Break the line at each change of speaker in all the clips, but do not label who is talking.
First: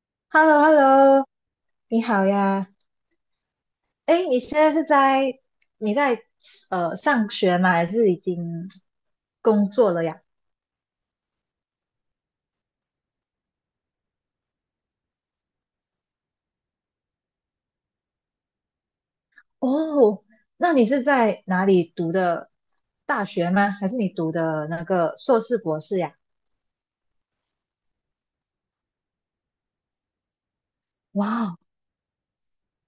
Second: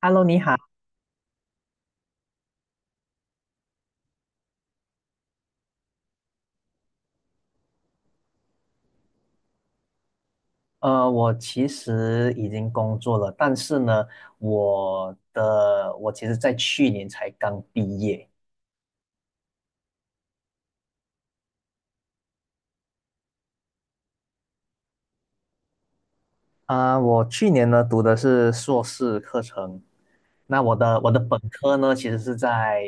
Hello，你
h e l l o h
好。
e l l o 你好呀。哎，你现在是在你在上学吗？还是已经工作了呀？
我其实已经工作了，但是呢，我其实在去年才刚毕业
哦，那你是在哪里读的大学吗？还是你读的那个硕士博士呀？
我去年呢读的是硕士课程，那我的本
哇
科呢其实是在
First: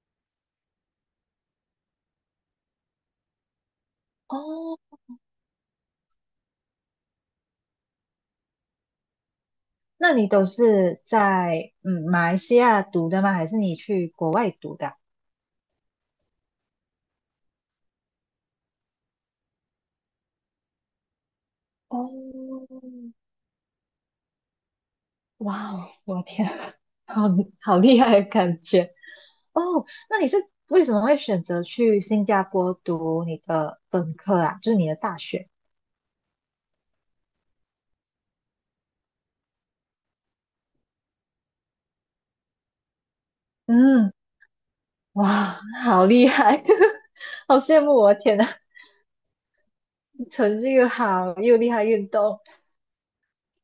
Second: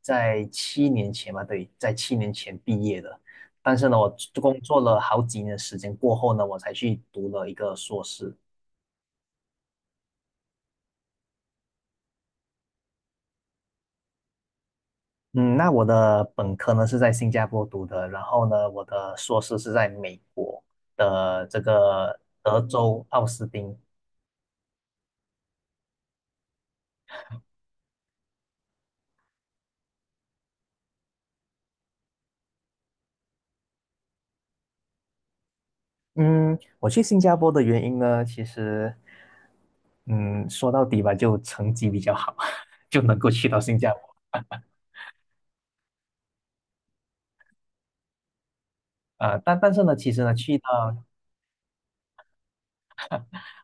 在七年前吧，对，在七年前毕业的，但是呢，我工
哦，
作
哦，
了好几年时间过后呢，我才去读了一个硕士。
那你都是在马来西亚读的吗？还是你去国外读的啊？
嗯，那我的本科呢是在新加坡读的，然后呢，我的硕士是在美国的这个德
哦，
州奥斯汀。
哇哦，我天啊，好好厉害的感觉。哦，那你是为什么会选择去新加坡读你的本科啊？就是你的大学？
嗯，我去新加坡的原因呢，其实，嗯，说到底吧，就成绩比较好，就能够去到新加坡，
嗯，哇，好厉害，好羡慕我！天呐，
但是呢，其实呢，去
成绩又
到
好，又厉害运动。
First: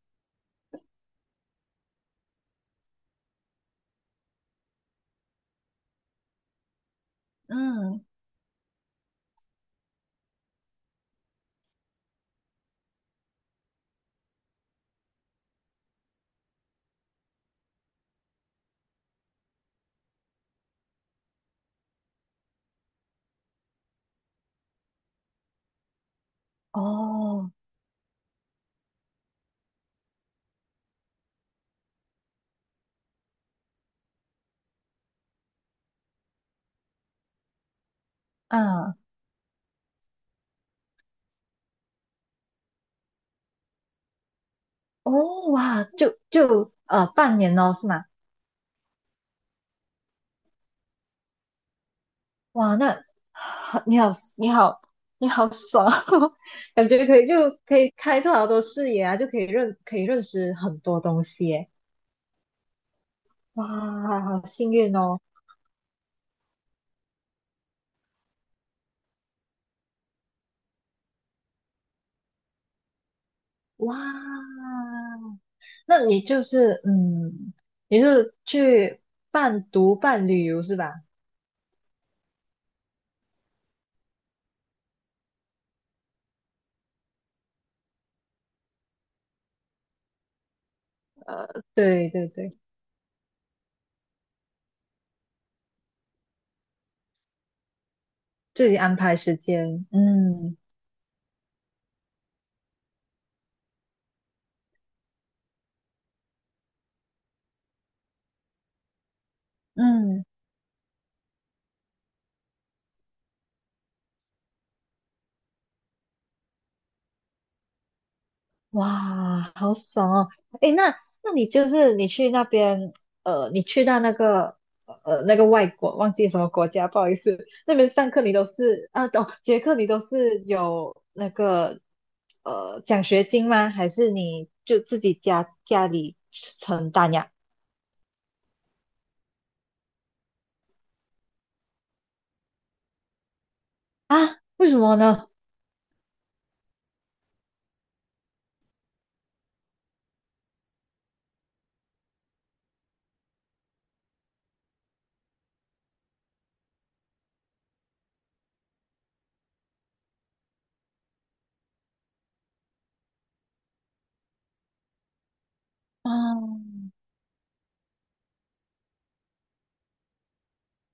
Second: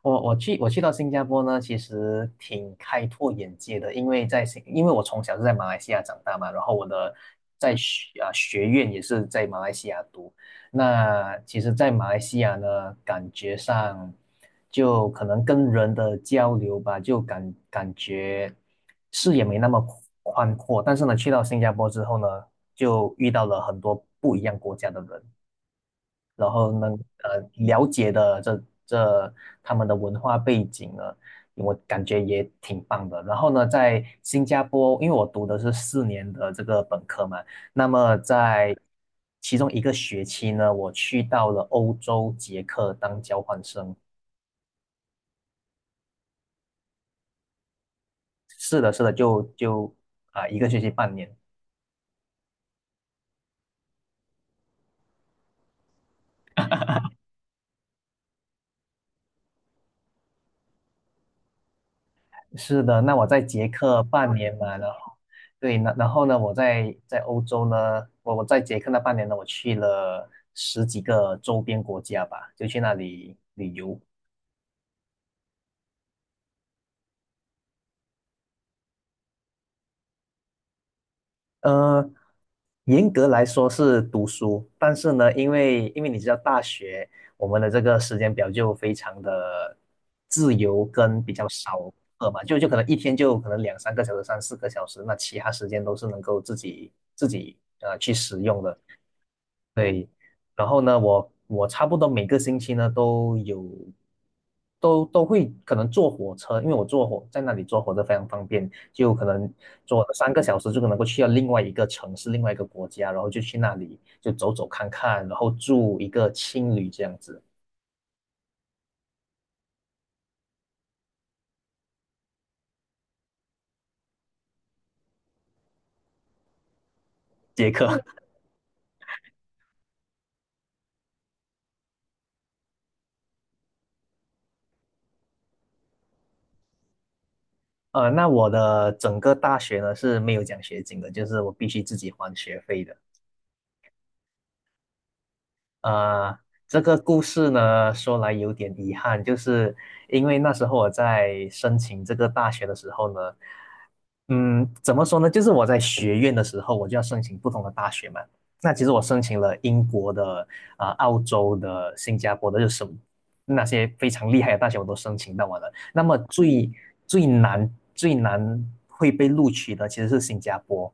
我我去我去到新加坡呢，其实挺开拓眼界的，因为因为我从小是在马来西亚长大嘛，然后我的在
嗯，
学啊学院也是在马来西亚读。那其实，在马来西亚呢，感觉上就可能跟人的交流吧，就感觉视野没那么宽阔。但是呢，去到新加坡之后呢，就遇到了很多不一样国家的人。然后能
哦，
了解的这他们的文化背景呢，我感觉也挺棒的。然后呢，在新加坡，因为我读的是四年的这个本科嘛，那么在
嗯，
其中一个学期呢，我去到了欧洲捷克当交换生。
哦，哇，就半年哦，是吗？
是的，是的，就一个学期半年。
哇，那你好，你好，你好爽哦，感觉可以可以开拓好多视野啊，就可以可以认识很多东西耶。
是的，那我在捷克半
哇，好
年
幸
嘛，然
运
后
哦！
对，那然后呢，我在欧洲呢，我在捷克那半年呢，我去了十几个周边国家吧，就去那里旅
哇，
游。
那你就是嗯，你是去半读半旅游是吧？
呃，严格来说是读书，但是呢，因为你知道大学我们的这个时间表就非常的自由跟比较
呃，
少
对对
课嘛，
对，
就可能一天就可能两三个小时、三四个小时，那其他时间都是能够自己去使用
自
的。
己安排时间，
对，
嗯。
然后呢，我差不多每个星期呢都有，都会可能坐火车，因为我在那里坐火车非常方便，就可能坐
嗯，
三个小时就能够去到另外一个城市、另外一个国家，然后就去那里就走走看看，然后住一个青旅这样子，
哇，好爽哦！诶，那你就是你去那边，呃，你去到那个外国，忘记什么国家，不好意思，
杰
那边
克。
上 课你都是啊，哦，捷克你都是有那个奖学金吗？还是你就自己家里承担呀？
那我的整个大学呢是没有奖学金的，就是我必须自己还学费的。
啊，为什么呢？
呃，这个故事呢，说来有点遗憾，就是因为那时候我在申请这个大学的时候呢，嗯，怎么说呢？就是我在学院的时候，我就要申请不同的大学嘛。那其实我申请了英国的、澳洲的、新加坡的，就是什么那些非常厉害的大学我都申请到完了。那么最
啊，
最难最难会被录取的其实是新加坡，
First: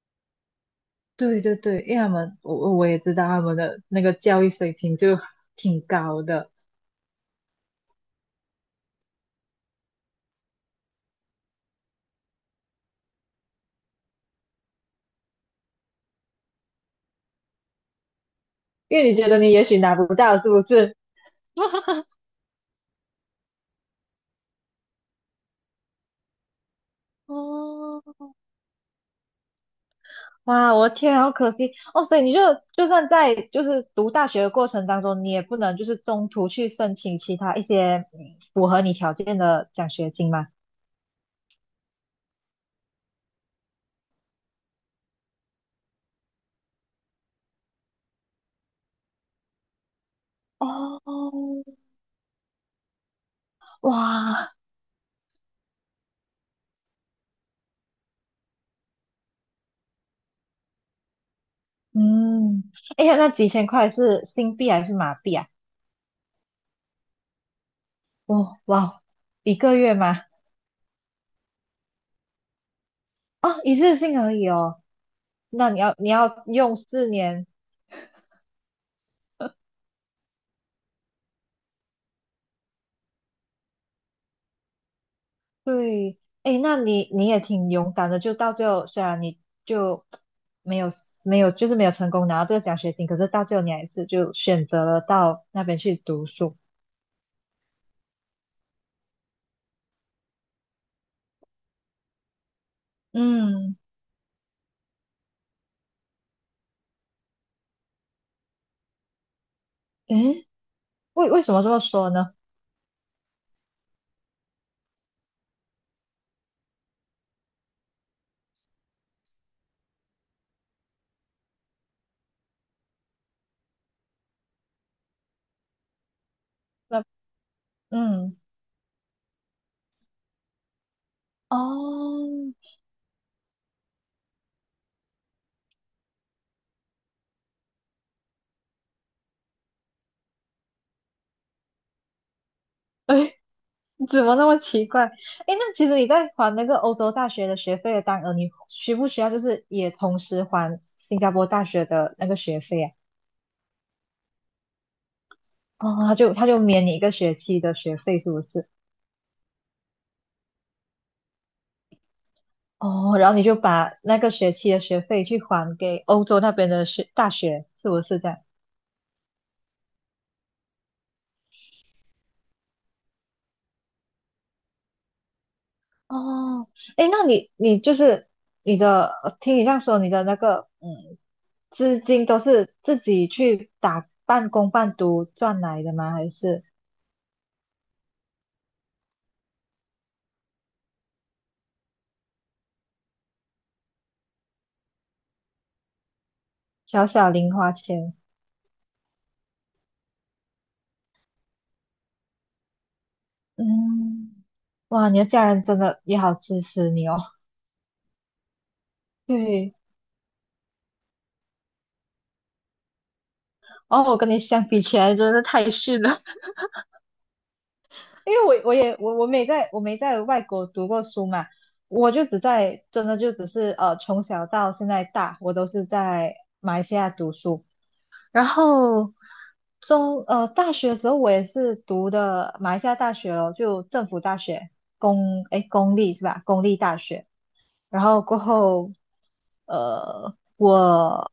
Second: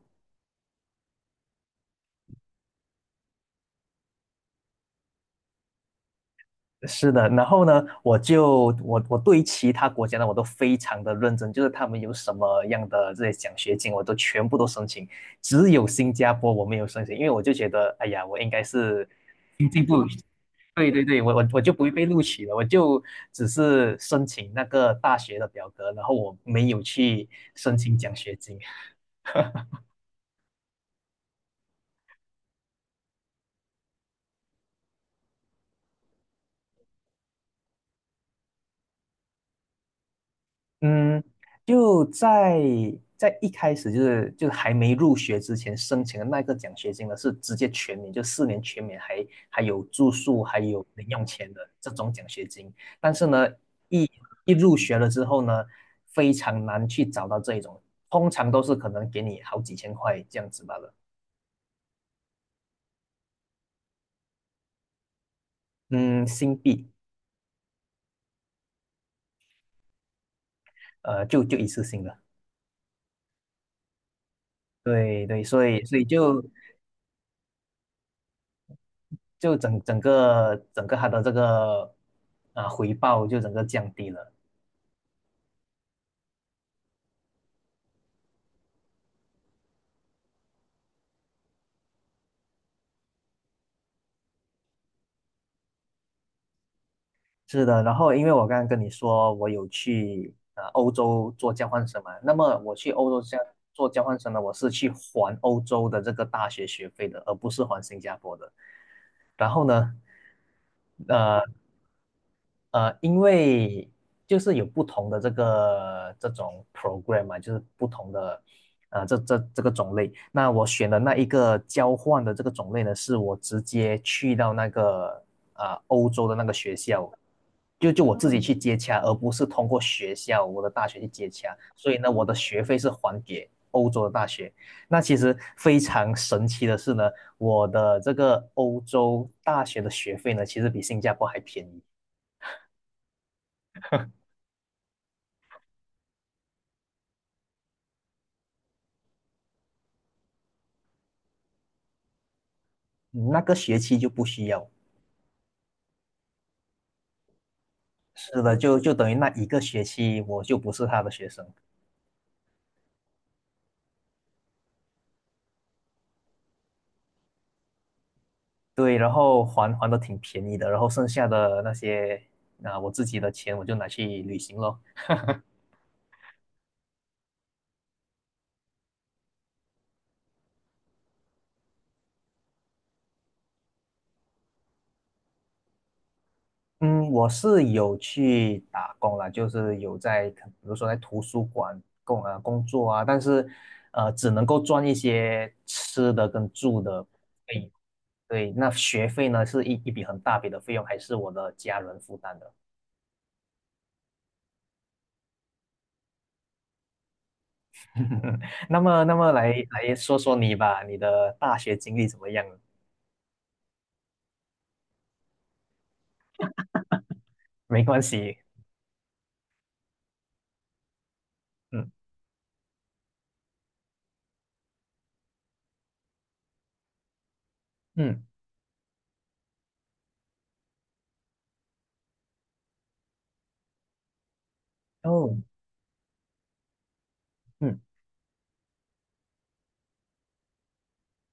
对对对，因为他们我也知道他们的那个教育水平就挺高的，
是的，然后呢，我就我我对其他国家呢，我都非常的认真，就是他们有什么样的这些奖学金，我都全部都申请，只有新加坡我没有申请，因为我就觉得，哎呀，我应该
因
是
为你觉得你也
经
许
济部，
拿不到，是不
对
是？
对对，我就不会被录取了，我就只是申请那个大学的表格，然后我没有去申请
哦，
奖学金，
哇，我的天啊好可惜哦！所以你就就算在就是读大学的过程当中，你也不能就是中途去申请其他一些符合你条件的奖学金吗？
嗯，就在一开始就是还没入学之前申请的那个奖学金呢，是直接全免，就四年全免还，还有住宿，还有零用钱的
哦，
这种奖学金。但是呢，一
哇，
一入学了之后呢，非常难去找到这一种，通常都是可能给你好几千块这样子罢了。
嗯，哎呀，那几千块是新币还是马币啊？
嗯，新币，
哦，哇哦，一个月吗？
就一次性的。
哦，一次性而已哦。
对对，所
那你
以
要
所以就
用四年。
就整个它的这个回报就整个降低了。
对，哎，那你你也挺勇敢的，就到最后，虽然你就没有没有，就是没有成功拿到这个奖学金，可是到最后你还是就选择了到那边去读书。
是的，然后因为我刚刚跟你说我有去欧洲做交换生嘛，那么我去欧洲
嗯，
做交换生呢，我是去还欧洲的这个大学学费的，而不是还新加坡的。然后呢，
诶，
呃
为什么这么说呢？
因为就是有不同的这个这种 program 嘛，就是不同的这个种类。那我选的那一个交换的这个种类呢，是我直接去到那个欧洲的那个学
那
校就我自
嗯，
己去接洽，而不是通过学校我的大学去接洽。所以呢，我的
哦，
学费是还给欧洲的大学。那其实非常神奇的是呢，我的这个欧洲大学的学费呢，其实比新加坡还便宜。
哎，怎么那么奇怪？哎，那其实你在还那个欧洲大学的学费的当额，你需不需要就是也同时还新加坡大学的那个学费啊？
嗯那个学期就不需要。
哦，他就免你一个学期的学费，是不
是的，
是？
就等于那一个学期我就不是他的学生。
哦，然后你就把那个学期的学费去还给欧洲那边的大学，是不是这样？
对，然后还的挺便宜的，然后剩下的那些我自己的钱我就拿去旅行咯。
哦，诶，那你就是你的，听你这样说，你的那个嗯，资金都是自己去打半工半读赚来的吗？还是
嗯，我是有去打工啦，就是可比如说在图书馆工作啊，但是只能够赚一些吃的跟住的
小小
费
零
用。
花钱？
对，那学费呢是一笔很大笔的费用，还是我的家人负担的。
嗯，哇，你的家人真的也好支持你哦。
那么来
对，
来说说你吧，你的大学经历怎么样？
哦，我跟你相比起来，真的是太逊了。
没关
因
系，
为我我没在没在外国读过书嘛，
嗯
我就只在真的就只是从小到现在大，我都是在马来西亚读书，
嗯，
然后大学的时候我也是读的马来西亚大学咯，就政府大学，
哦，
公立是吧？公立大学。
嗯，
然后过后，呃，我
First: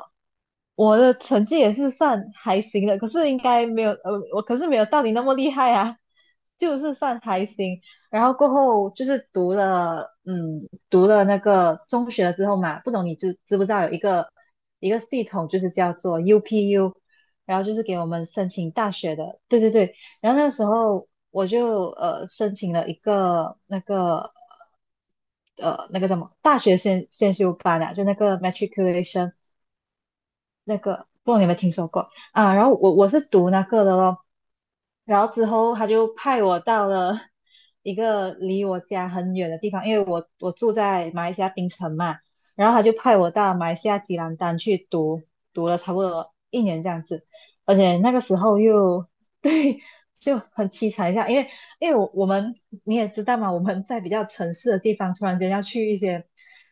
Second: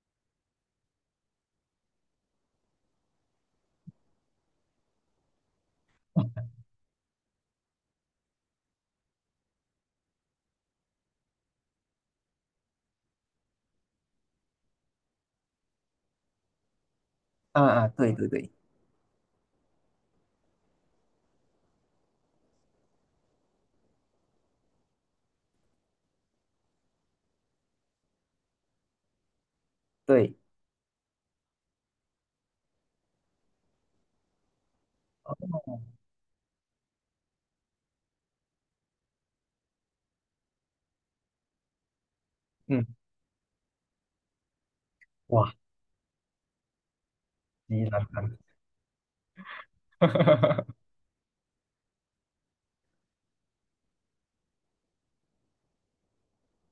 我的成绩也是算还行的，可是应该没有，我可是没有到你那么厉害啊，就是算还行。然后过后就是读了，嗯，读了那个中学了之后嘛，不懂你知不知道有一个一个系统，就是叫做 UPU,然
啊
后就是
啊，
给我
对
们
对
申
对
请大学的，对对对。然后那个时候我就申请了一个那个叫什么大学先修班啊，就那个 matriculation
对，
那个，不知道你有没有听说过啊？然后我是读那个的咯，然后之后他就派我到了一个离我家很远的地方，因为我住在马来西亚槟城嘛，然后他
嗯，
就派我到马来西亚吉兰丹去读，
哇，
读了差不多一年这样子，而
你
且
难
那个时
堪，
候又 对，就很 凄惨一下，因为我们你也知道嘛，我们在比较城市的地方，突然间要去一些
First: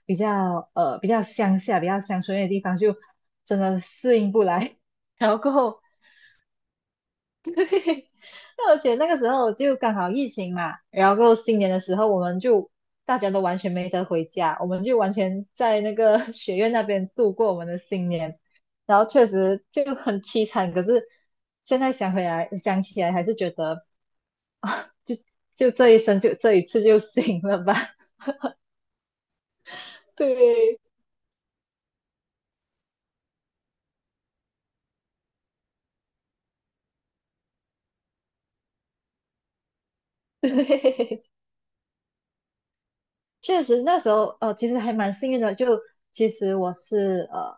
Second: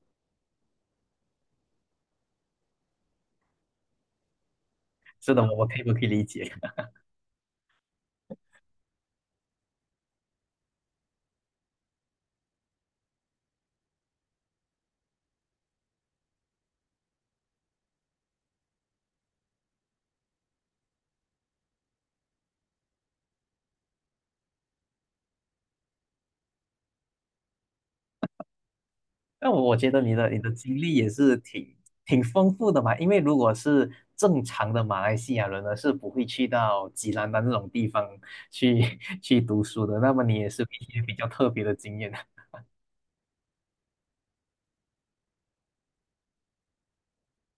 比较比较乡下、比较乡村的地方，就真的适应不来，然
是
后
的，
过
我我可
后。
以我可以理解。
而且那个时候就刚好疫情嘛，然后新年的时候我们就大家都完全没得回家，我们就完全在那个 学院那边度过我们的新年，然后确实就很凄惨。可是现在，想起来还是觉得，这一生就这一次就 行了吧。
那我觉得你 的你的经
对，
历也是挺丰富的嘛，因为如果是正常的马来西亚人呢，是不会去到吉兰丹这种地方去 去读书的。那么你也是有一些比
对，
较特别的经验的。
确实那时候哦，其实还蛮幸运的。就其实我是呃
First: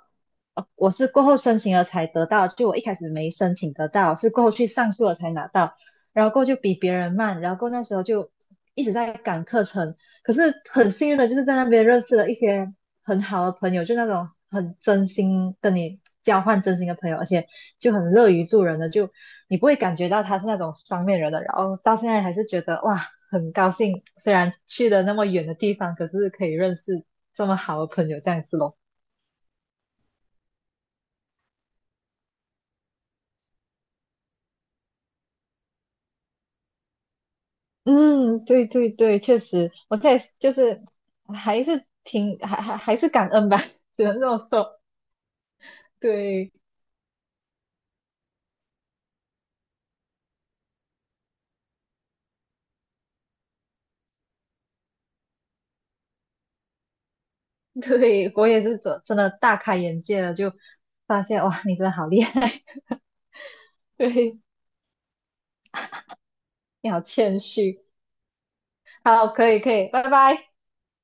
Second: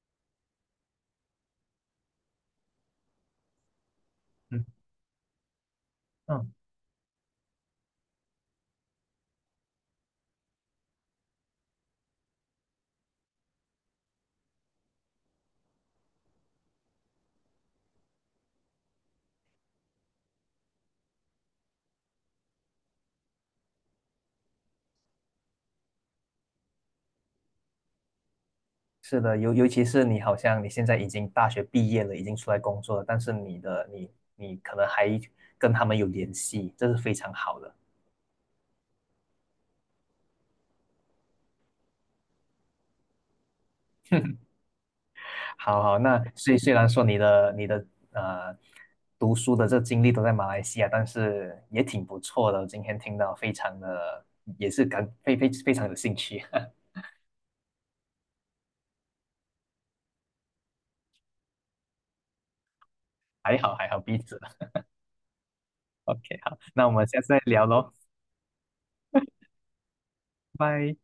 呃我是过后申请了才得到，就我一开始没申请得到，是过后
嗯
去上诉了才拿到，然后过后
嗯，
就比别人慢，然后过后那时候就一直在赶课程，可是很幸运的就是在那边认识了一些很好的朋友，就那种很真心跟你交换真心的朋友，而且就很乐于助人的，就你不会感觉到他是那种双面人的，然后到现在还是觉得哇，很高兴，虽然去了那么远的地方，可是可以认识这么好的朋友这样子咯。
是的，尤其是你好像你现在已经大学毕业了，已经出来工作了，但是你的你你可能还跟他们有联系，这是非常好的。
嗯，对对对，确实，我现在就是还是挺还是感恩吧，只能这么说。
好好，那
对
虽然说你的呃读书的这经历都在马来西亚，但是也挺不错的。今天听到非常的也是感非非非常有兴趣，
对，我也是真真的大开眼界了，就发现哇，你真的好厉害，
还好还 好，彼
对，
此。OK，好，那
你
我
好
们下次再
谦
聊
虚。
喽，
好，可以可以，拜拜。
拜。